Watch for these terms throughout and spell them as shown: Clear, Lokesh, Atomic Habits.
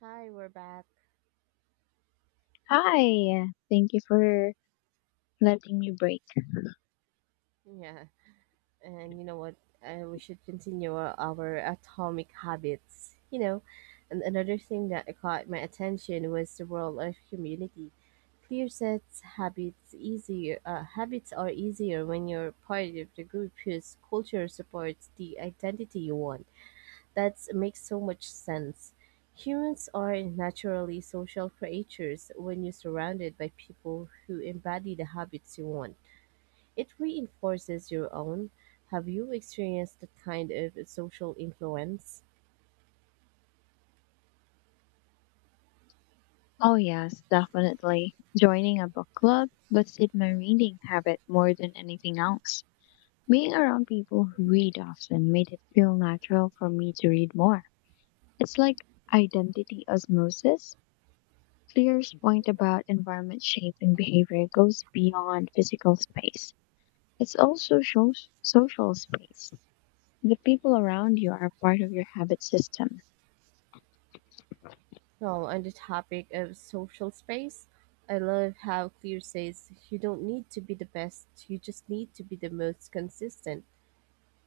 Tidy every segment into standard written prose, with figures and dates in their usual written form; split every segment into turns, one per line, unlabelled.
Hi, we're back.
Hi, thank you for letting me break.
Yeah, and you know what? We should continue our atomic habits. And another thing that caught my attention was the role of community. Clear sets habits easier. Habits are easier when you're part of the group whose culture supports the identity you want. That makes so much sense. Humans are naturally social creatures when you're surrounded by people who embody the habits you want. It reinforces your own. Have you experienced that kind of social influence?
Oh, yes, definitely. Joining a book club boosted my reading habit more than anything else. Being around people who read often made it feel natural for me to read more. It's like identity osmosis. Clear's point about environment shaping behavior goes beyond physical space. It's also social, social space. The people around you are part of your habit system.
Well, on the topic of social space, I love how Clear says you don't need to be the best, you just need to be the most consistent.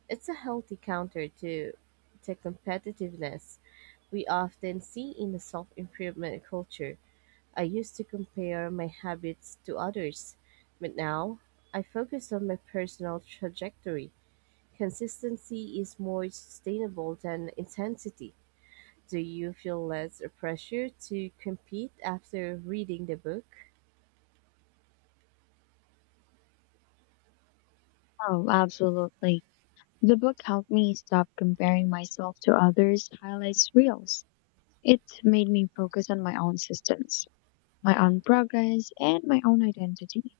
It's a healthy counter to competitiveness we often see in the self improvement culture. I used to compare my habits to others, but now I focus on my personal trajectory. Consistency is more sustainable than intensity. Do you feel less pressure to compete after reading the book?
Oh, absolutely. The book helped me stop comparing myself to others' highlights reels. It made me focus on my own systems, my own progress, and my own identity.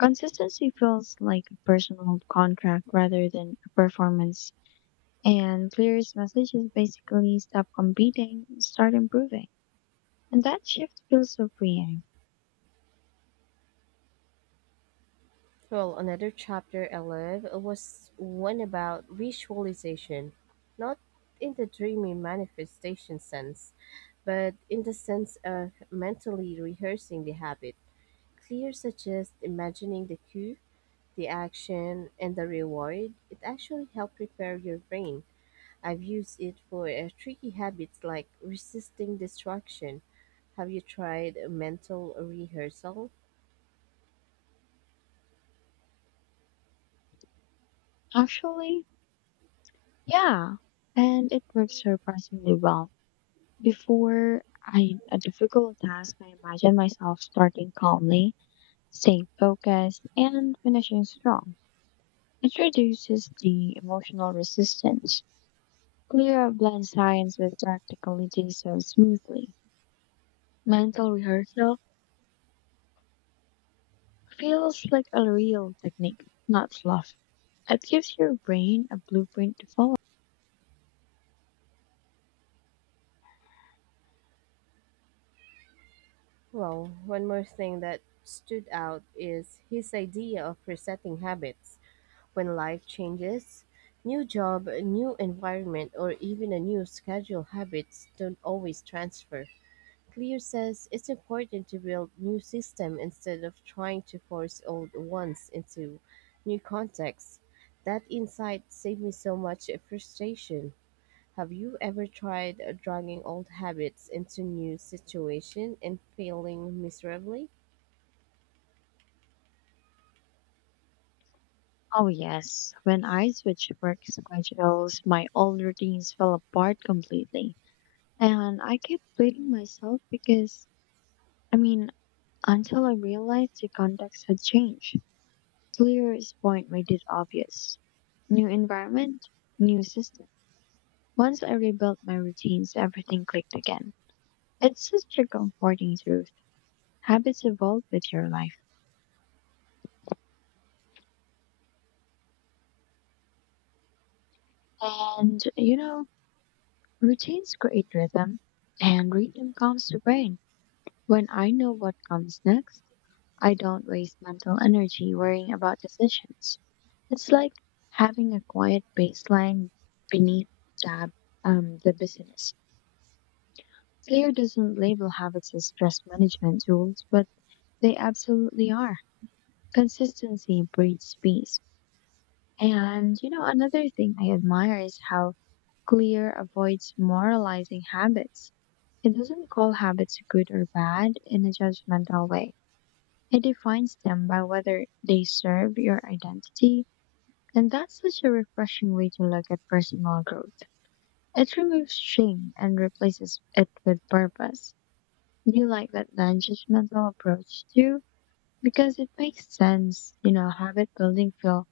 Consistency feels like a personal contract rather than a performance. And Clear's message is basically stop competing, start improving. And that shift feels so freeing.
Well, another chapter I love was one about visualization, not in the dreamy manifestation sense, but in the sense of mentally rehearsing the habit. Clear suggests imagining the cue, the action, and the reward. It actually helps prepare your brain. I've used it for tricky habits like resisting distraction. Have you tried a mental rehearsal?
Actually, yeah. And it works surprisingly well. Before I, a difficult task, I imagine myself starting calmly, staying focused, and finishing strong. It reduces the emotional resistance. Clear blends science with practicality so smoothly. Mental rehearsal feels like a real technique, not fluff. It gives your brain a blueprint to follow.
Well, one more thing that stood out is his idea of resetting habits when life changes. New job, a new environment, or even a new schedule, habits don't always transfer. Clear says it's important to build new systems instead of trying to force old ones into new contexts. That insight saved me so much frustration. Have you ever tried dragging old habits into new situation and failing miserably?
Oh, yes. When I switched work schedules, my old routines fell apart completely. And I kept blaming myself because, I mean, until I realized the context had changed. Clear's point made it obvious. New environment, new system. Once I rebuilt my routines, everything clicked again. It's such a comforting truth. Habits evolve with your life. And, you know, routines create rhythm, and rhythm calms the brain. When I know what comes next, I don't waste mental energy worrying about decisions. It's like having a quiet baseline beneath tab, the business. Clear doesn't label habits as stress management tools, but they absolutely are. Consistency breeds peace. And, you know, another thing I admire is how Clear avoids moralizing habits. It doesn't call habits good or bad in a judgmental way. It defines them by whether they serve your identity, and that's such a refreshing way to look at personal growth. It removes shame and replaces it with purpose. Do you like that non-judgmental approach too? Because it makes sense, you know, habit building feel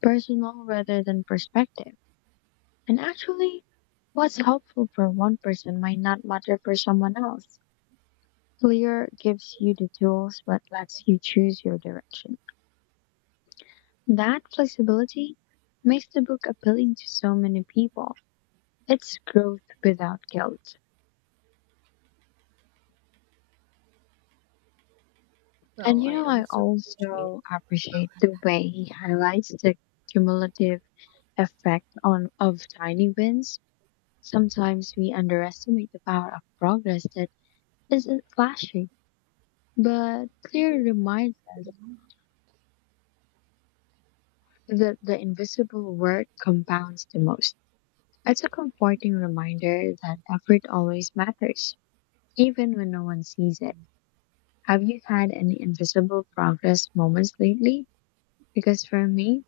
personal rather than perspective. And actually, what's helpful for one person might not matter for someone else. Clear gives you the tools but lets you choose your direction. That flexibility makes the book appealing to so many people. It's growth without guilt. And
Well,
you
I
know, I
also appreciate
also appreciate the way he highlights the cumulative effect on of tiny wins. Sometimes we underestimate the power of progress that isn't flashy, but clear reminds us that the invisible work compounds the most. It's a comforting reminder that effort always matters, even when no one sees it. Have you had any invisible progress moments lately? Because for me,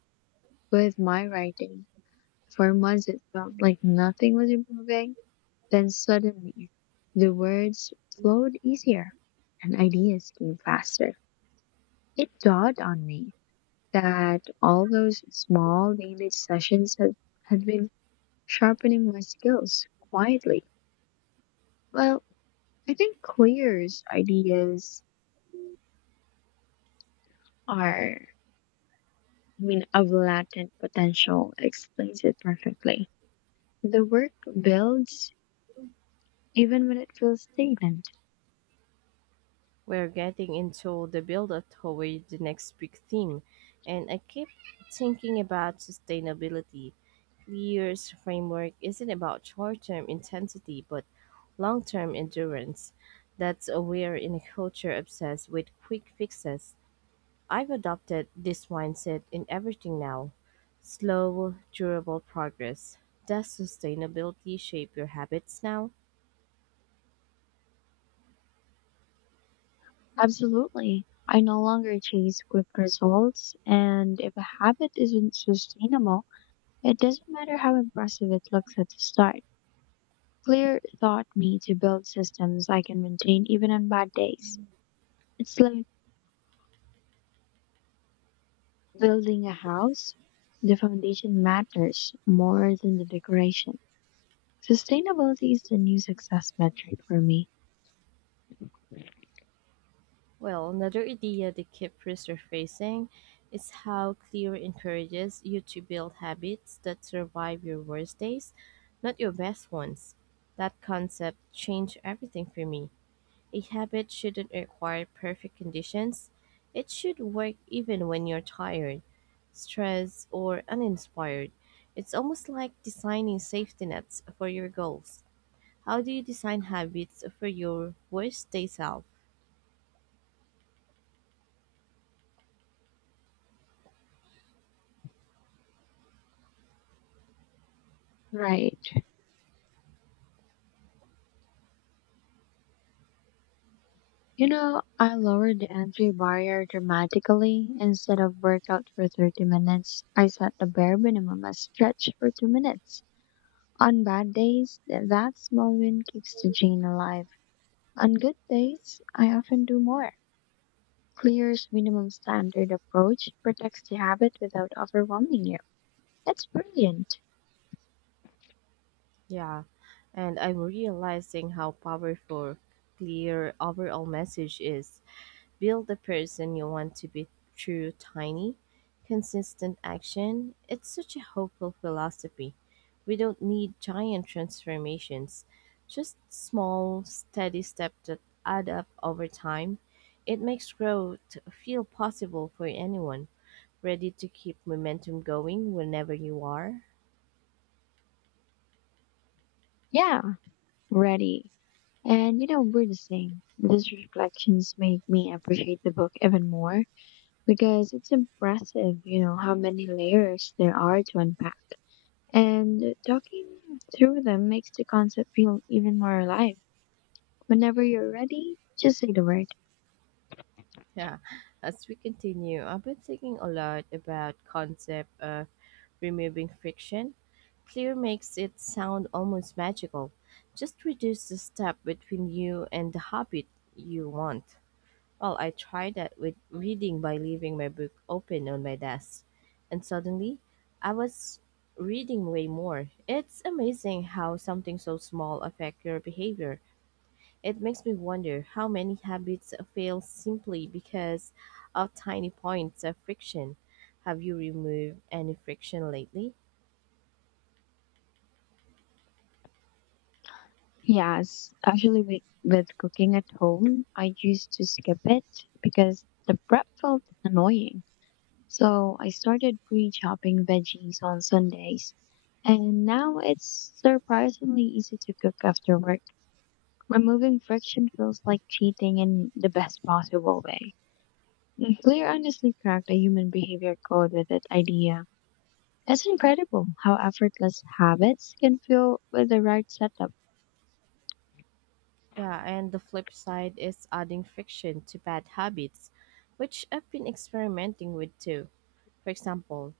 with my writing, for months it felt like nothing was improving. Then suddenly, the words flowed easier and ideas came faster. It dawned on me that all those small daily sessions had been sharpening my skills quietly. Well, I think Clear's ideas are I mean, of latent potential explains it perfectly. The work builds even when it feels stagnant.
we're getting into the build up toward the next big theme, and I keep thinking about sustainability. Weir's framework isn't about short-term intensity but long-term endurance. That's a wear in a culture obsessed with quick fixes. I've adopted this mindset in everything now. Slow, durable progress. Does sustainability shape your habits now?
Absolutely. I no longer chase quick results, and if a habit isn't sustainable, it doesn't matter how impressive it looks at the start. Clear taught me to build systems I can maintain even on bad days. It's like building a house. The foundation matters more than the decoration. Sustainability is the new success metric for me.
Well, another idea they keep resurfacing is how Clear encourages you to build habits that survive your worst days, not your best ones. That concept changed everything for me. A habit shouldn't require perfect conditions, it should work even when you're tired, stressed, or uninspired. It's almost like designing safety nets for your goals. How do you design habits for your worst day self?
Right. You know, I lowered the entry barrier dramatically. Instead of workout for 30 minutes, I set the bare minimum as stretch for 2 minutes. On bad days, that small win keeps the gene alive. On good days, I often do more. Clear's minimum standard approach protects the habit without overwhelming you. That's brilliant.
Yeah, and I'm realizing how powerful clear overall message is. Build the person you want to be through tiny, consistent action. It's such a hopeful philosophy. We don't need giant transformations, just small, steady steps that add up over time. It makes growth feel possible for anyone, ready to keep momentum going whenever you are.
Yeah, ready. And you know, we're the same. These reflections made me appreciate the book even more, because it's impressive, you know, how many layers there are to unpack. And talking through them makes the concept feel even more alive. Whenever you're ready, just say the word.
Yeah, as we continue, I've been thinking a lot about concept of removing friction. Clear makes it sound almost magical. Just reduce the step between you and the habit you want. Well, I tried that with reading by leaving my book open on my desk, and suddenly I was reading way more. It's amazing how something so small affect your behavior. It makes me wonder how many habits fail simply because of tiny points of friction. Have you removed any friction lately?
Yes, actually, with cooking at home, I used to skip it because the prep felt annoying. So I started pre chopping veggies on Sundays. And now it's surprisingly easy to cook after work. Removing friction feels like cheating in the best possible way. And Clear honestly cracked a human behavior code with that idea. It's incredible how effortless habits can feel with the right setup.
Yeah, and the flip side is adding friction to bad habits, which I've been experimenting with too. For example,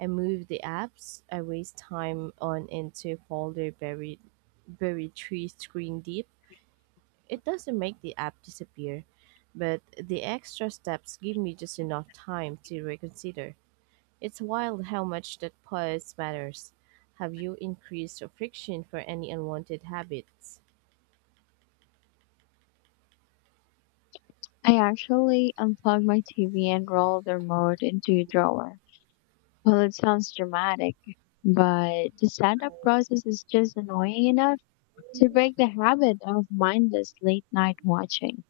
I move the apps I waste time on into a folder buried three screen deep. It doesn't make the app disappear, but the extra steps give me just enough time to reconsider. It's wild how much that pause matters. Have you increased friction for any unwanted habits?
I actually unplugged my TV and rolled the remote into a drawer. Well, it sounds dramatic, but the setup process is just annoying enough to break the habit of mindless late night watching.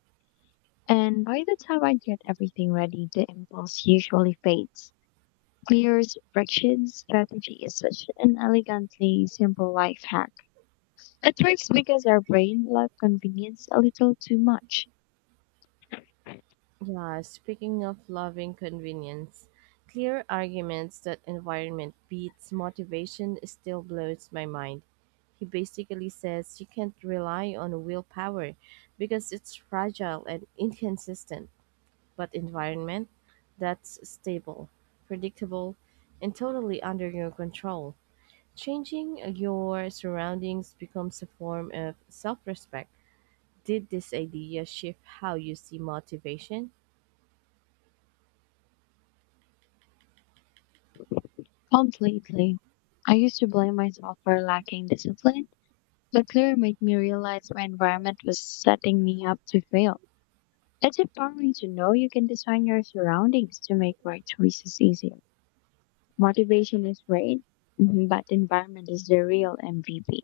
And by the time I get everything ready, the impulse usually fades. Clear's friction strategy is such an elegantly simple life hack. It works because our brain loves convenience a little too much.
Yeah, speaking of loving convenience, clear arguments that environment beats motivation still blows my mind. He basically says you can't rely on willpower because it's fragile and inconsistent, but environment, that's stable, predictable, and totally under your control. Changing your surroundings becomes a form of self respect. Did this idea shift how you see motivation?
Completely. I used to blame myself for lacking discipline, but Clear made me realize my environment was setting me up to fail. It's empowering to know you can design your surroundings to make right choices easier. Motivation is great, mhm, but environment is the real MVP.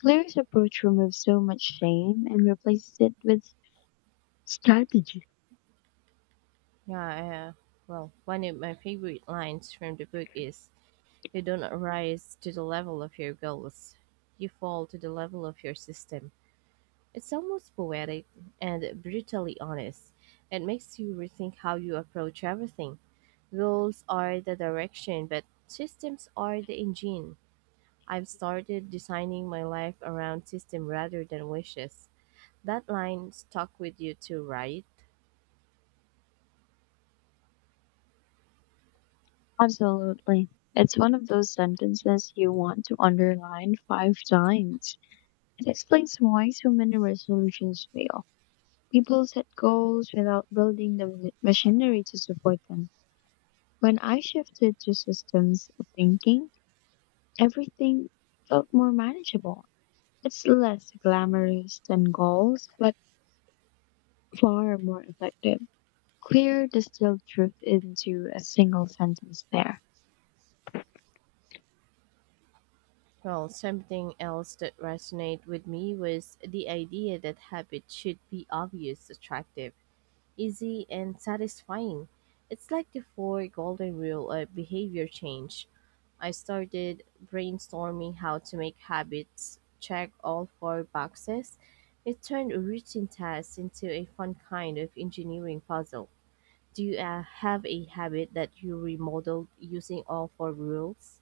Clear's approach removes so much shame and replaces it with strategy.
Yeah, uh, well, one of my favorite lines from the book is, "You don't rise to the level of your goals, you fall to the level of your system." It's almost poetic and brutally honest. It makes you rethink how you approach everything. Goals are the direction, but systems are the engine. I've started designing my life around system rather than wishes. That line stuck with you too, right?
Absolutely. It's one of those sentences you want to underline 5 times. It explains why so many resolutions fail. People set goals without building the machinery to support them. When I shifted to systems of thinking, everything felt more manageable. It's less glamorous than goals, but far more effective. Clear distilled truth into a single sentence there.
Well, something else that resonated with me was the idea that habit should be obvious, attractive, easy, and satisfying. It's like the four golden rule of behavior change. I started brainstorming how to make habits check all four boxes. It turned a routine task into a fun kind of engineering puzzle. Do you have a habit that you remodeled using all four rules?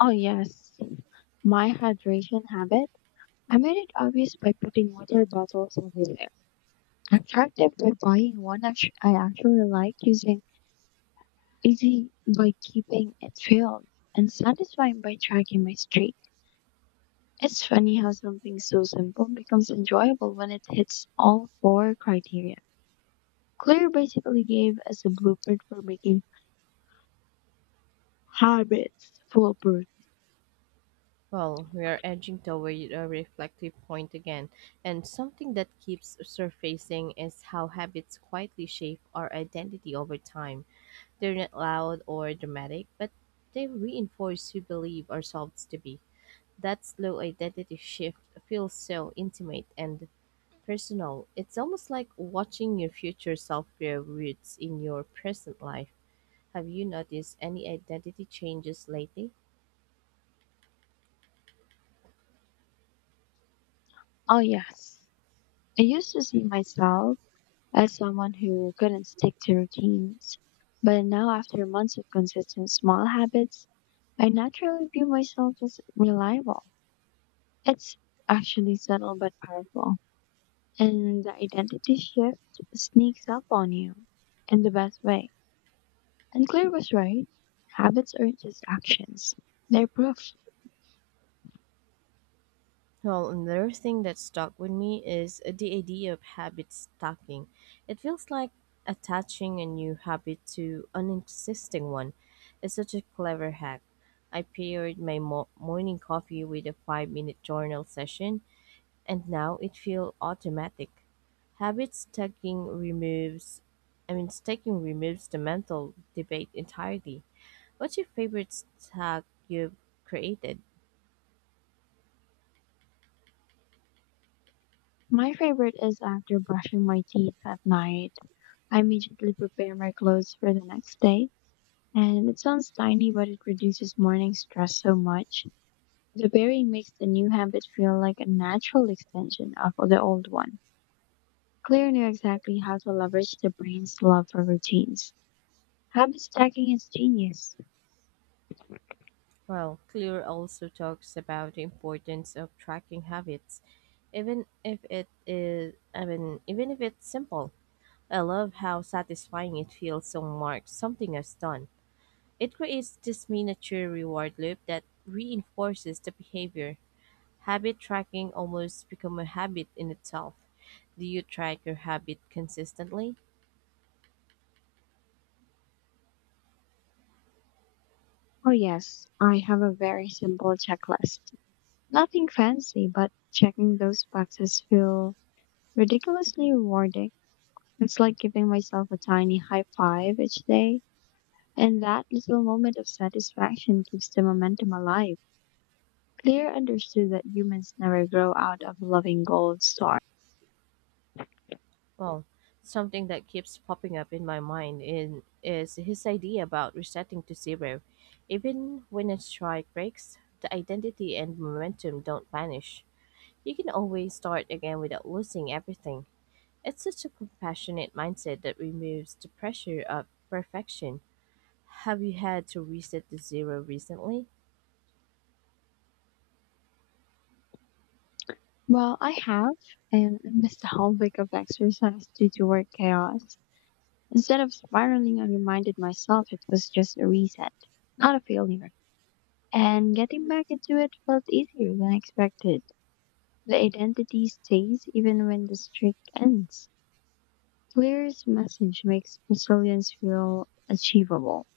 Oh, yes. My hydration habit. I made it obvious by putting water bottles everywhere. I tracked it by buying I actually like using, easy by keeping it filled, and satisfying by tracking my streak. It's funny how something so simple becomes enjoyable when it hits all four criteria. Claire basically gave us a blueprint for making habits foolproof.
Well, we are edging toward a reflective point again, and something that keeps surfacing is how habits quietly shape our identity over time. They're not loud or dramatic, but they reinforce who believe ourselves to be. That slow identity shift feels so intimate and personal. It's almost like watching your future self grow roots in your present life. Have you noticed any identity changes lately?
Oh, yes. I used to see myself as someone who couldn't stick to routines, but now, after months of consistent small habits, I naturally view myself as reliable. It's actually subtle but powerful, and the identity shift sneaks up on you in the best way. And Claire was right. Habits are just actions. They're proof.
Well, another thing that stuck with me is the idea of habit stacking. It feels like attaching a new habit to an existing one. It's such a clever hack. I paired my morning coffee with a 5-minute journal session, and now it feels automatic. Habit stacking removes, I mean, stacking removes the mental debate entirely. What's your favorite stack you've created?
My favorite is after brushing my teeth at night, I immediately prepare my clothes for the next day. And it sounds tiny, but it reduces morning stress so much. The pairing makes the new habit feel like a natural extension of the old one. Claire knew exactly how to leverage the brain's love for routines. Habit stacking is genius.
Well, Clear also talks about the importance of tracking habits, even if it's simple. I love how satisfying it feels to mark something as done. It creates this miniature reward loop that reinforces the behavior. Habit tracking almost become a habit in itself. Do you track your habit consistently?
Oh, yes, I have a very simple checklist. Nothing fancy, but checking those boxes feel ridiculously rewarding. It's like giving myself a tiny high five each day, and that little moment of satisfaction keeps the momentum alive. Clear understood that humans never grow out of loving gold star.
Well, something that keeps popping up in my mind is his idea about resetting to zero. Even when a strike breaks, the identity and momentum don't vanish. You can always start again without losing everything. It's such a compassionate mindset that removes the pressure of perfection. Have you had to reset to zero recently?
Well, I have, and I missed a whole week of exercise due to work chaos. Instead of spiraling, I reminded myself it was just a reset, not a failure. And getting back into it felt easier than expected. The identity stays even when the streak ends. Clear's message makes resilience feel achievable.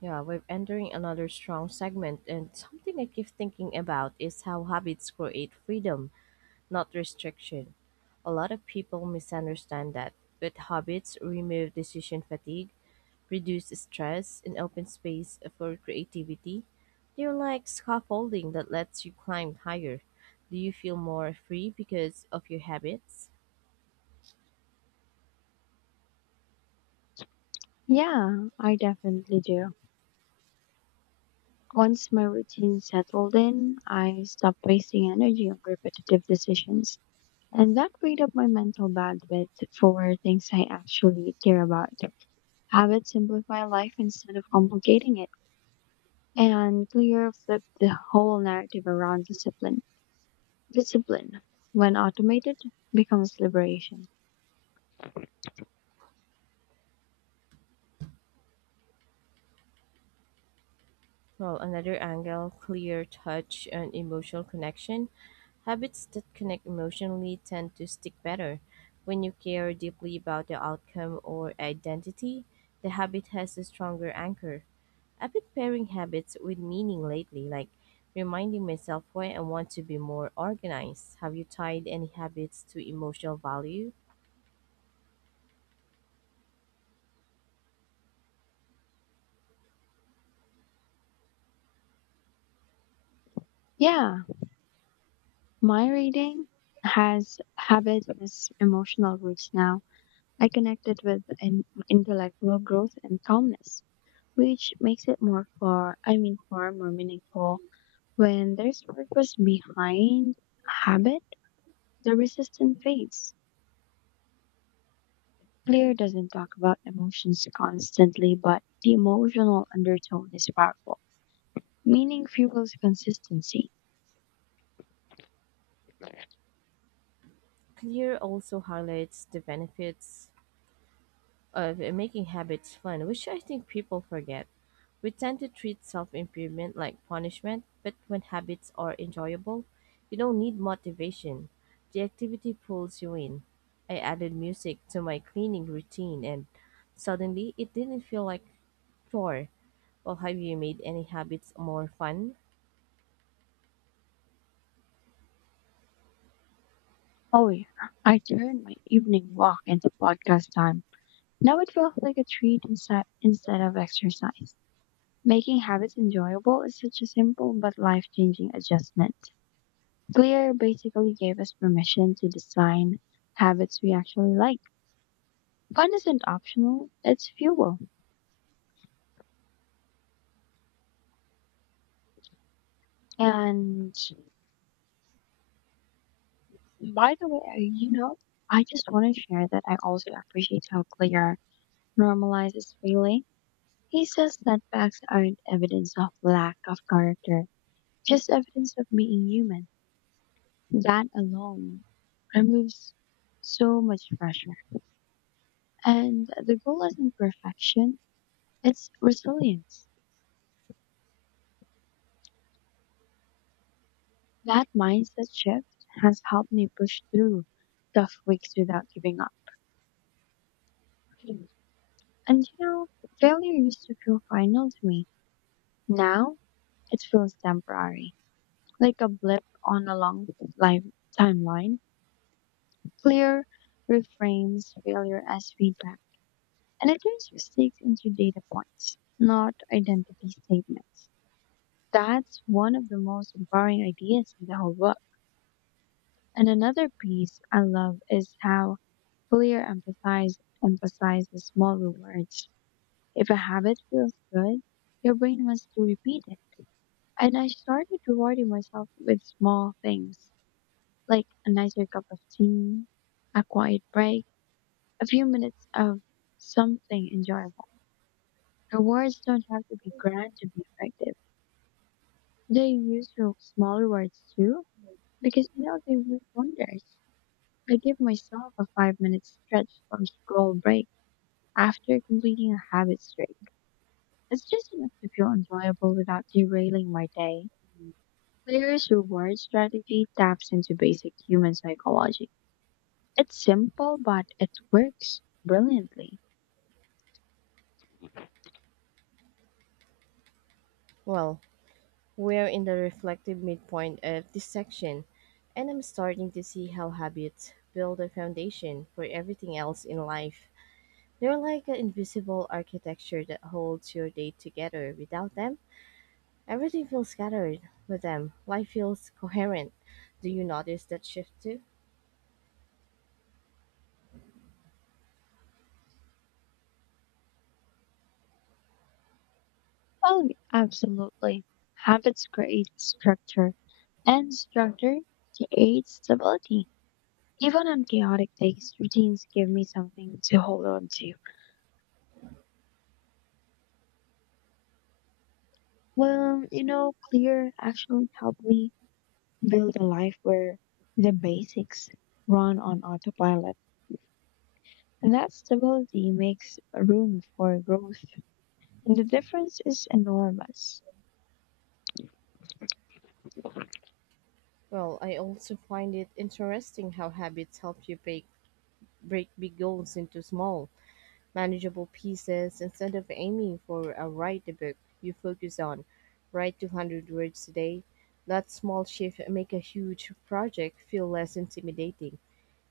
Yeah, we're entering another strong segment, and something I keep thinking about is how habits create freedom, not restriction. A lot of people misunderstand that, but habits remove decision fatigue, reduce stress, and open space for creativity. They're like scaffolding that lets you climb higher. Do you feel more free because of your habits?
Yeah, I definitely do. Once my routine settled in, I stopped wasting energy on repetitive decisions. And that freed up my mental bandwidth for things I actually care about. Habits simplify life instead of complicating it. And Clear flipped the whole narrative around discipline. Discipline, when automated, becomes liberation.
Well, another angle clear touch and emotional connection. Habits that connect emotionally tend to stick better. When you care deeply about the outcome or identity, the habit has a stronger anchor. I've been pairing habits with meaning lately, like reminding myself why I want to be more organized. Have you tied any habits to emotional value?
Yeah, my reading has habit as emotional roots now. I connect it with an intellectual growth and calmness, which makes it more far, I mean, far more meaningful. When there's purpose behind habit, the resistance fades. Clear doesn't talk about emotions constantly, but the emotional undertone is powerful. Meaning fuels consistency.
Clear also highlights the benefits of making habits fun, which I think people forget. We tend to treat self improvement like punishment, but when habits are enjoyable, you don't need motivation. The activity pulls you in. I added music to my cleaning routine, and suddenly it didn't feel like chore. Well, have you made any habits more fun?
Oh, yeah. I turned my evening walk into podcast time. Now it feels like a treat instead of exercise. Making habits enjoyable is such a simple but life-changing adjustment. Clear basically gave us permission to design habits we actually like. Fun isn't optional, it's fuel. And by the way, I just want to share that I also appreciate how Clear normalizes failing. He says setbacks aren't evidence of lack of character. Just evidence of being human. That alone removes so much pressure. And the goal isn't perfection, it's resilience. That mindset shift has helped me push through tough weeks without giving up. Mm. And you know, failure used to feel final to me. Now it feels temporary, like a blip on a long life timeline. Clear reframes failure as feedback. And it turns mistakes into data points, not identity statements. That's one of the most empowering ideas in the whole book. And another piece I love is how clear emphasizes small rewards. If a habit feels good, your brain wants to repeat it. And I started rewarding myself with small things, like a nicer cup of tea, a quiet break, a few minutes of something enjoyable. Rewards don't have to be grand to be effective. They use your small rewards too, because you know they work wonders. I give myself a 5-minute stretch or scroll break after completing a habit streak. It's just enough to feel enjoyable without derailing my day. Player's reward strategy taps into basic human psychology. It's simple, but it works brilliantly.
Well, we're in the reflective midpoint of this section, and I'm starting to see how habits build a foundation for everything else in life. They're like an invisible architecture that holds your day together. Without them, everything feels scattered. With them, life feels coherent. Do you notice that shift too?
Oh, yeah, absolutely. Habits create structure. And structure creates stability. Even on chaotic days, routines give me something to hold on to. Well, you know, clear actually helped me build a life where the basics run on autopilot. And that stability makes room for growth. And the difference is enormous.
Well, I also find it interesting how habits help you break big goals into small manageable pieces. Instead of aiming for a write a book, you focus on write 200 words a day. That small shift make a huge project feel less intimidating.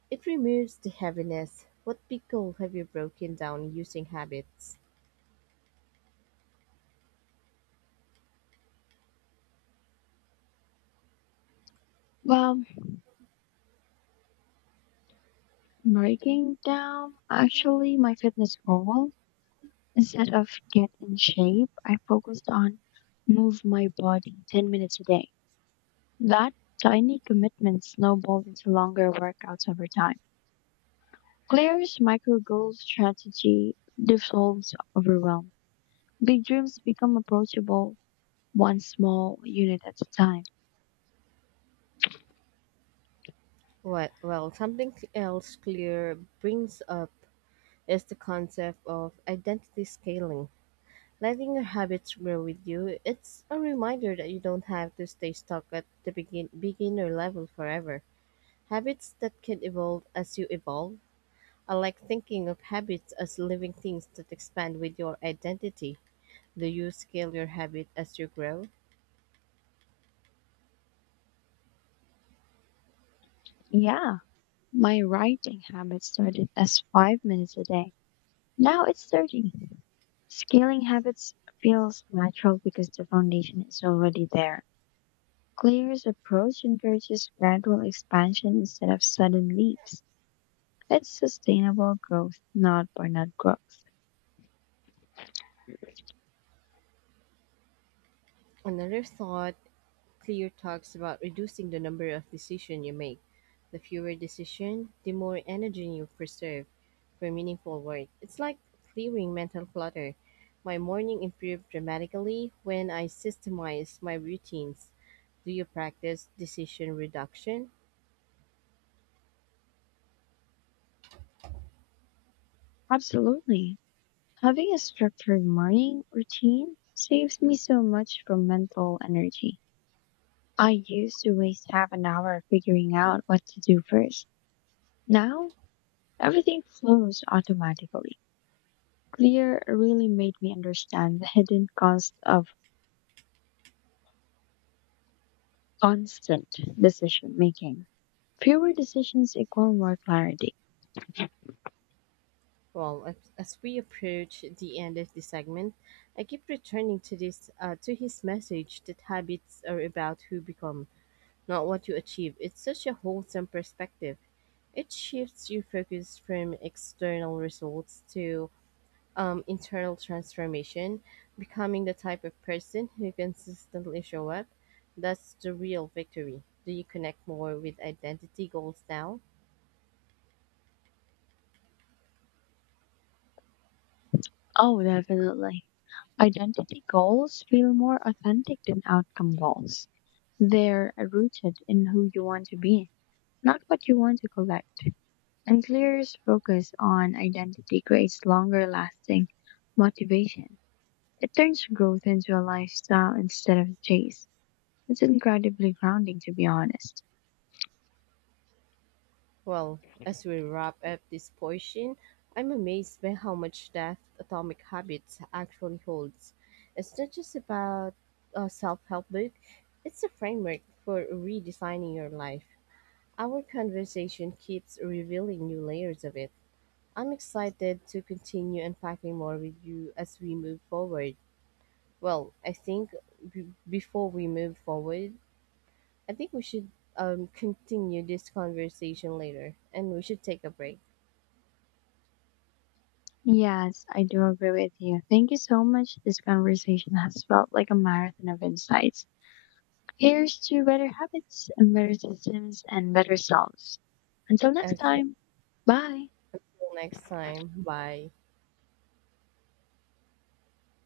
It removes the heaviness. What pickle have you broken down using habits?
Well, breaking down actually my fitness goal, instead of get in shape, I focused on move my body 10 minutes a day. That tiny commitment snowballed into longer workouts over time. Claire's micro goal strategy dissolves overwhelm. Big dreams become approachable one small unit at a time.
What well something else clear brings up is the concept of identity scaling, letting your habits grow with you. It's a reminder that you don't have to stay stuck at the beginner level forever. Habits that can evolve as you evolve. I like thinking of habits as living things that expand with your identity. Do you scale your habit as you grow?
Yeah, my writing habit started as 5 minutes a day. Now it's 30. Scaling habits feels natural because the foundation is already there. Claire's approach encourages gradual expansion instead of sudden leaps. It's sustainable growth, not burnout growth.
Another thought, Clear talks about reducing the number of decisions you make. The fewer decisions, the more energy you preserve for meaningful work. It's like clearing mental clutter. My morning improved dramatically when I systemized my routines. Do you practice decision reduction?
Absolutely. Having a structured morning routine saves me so much from mental energy. I used to waste half an hour figuring out what to do first. Now, everything flows automatically. Clear really made me understand the hidden cost of constant decision making. Fewer decisions equal more clarity.
Well, as we approach the end of the segment, I keep returning to this, to his message that habits are about who become, not what you achieve. It's such a wholesome perspective. It shifts your focus from external results to internal transformation, becoming the type of person who consistently show up. That's the real victory. Do you connect more with identity goals now?
Oh, definitely. Identity goals feel more authentic than outcome goals. They're rooted in who you want to be, not what you want to collect. And Clear's focus on identity creates longer lasting motivation. It turns growth into a lifestyle instead of a chase. It's incredibly grounding, to be honest.
Well, as we wrap up this portion, I'm amazed by how much depth Atomic Habits actually holds. It's not just about a self help book, it's a framework for redesigning your life. Our conversation keeps revealing new layers of it. I'm excited to continue unpacking more with you as we move forward. Well, I think before we move forward, I think we should continue this conversation later and we should take a break.
Yes, I do agree with you. Thank you so much. This conversation has felt like a marathon of insights. Here's to better habits and better systems and better selves. Until next
Okay.
time, bye.
Until next time. Bye.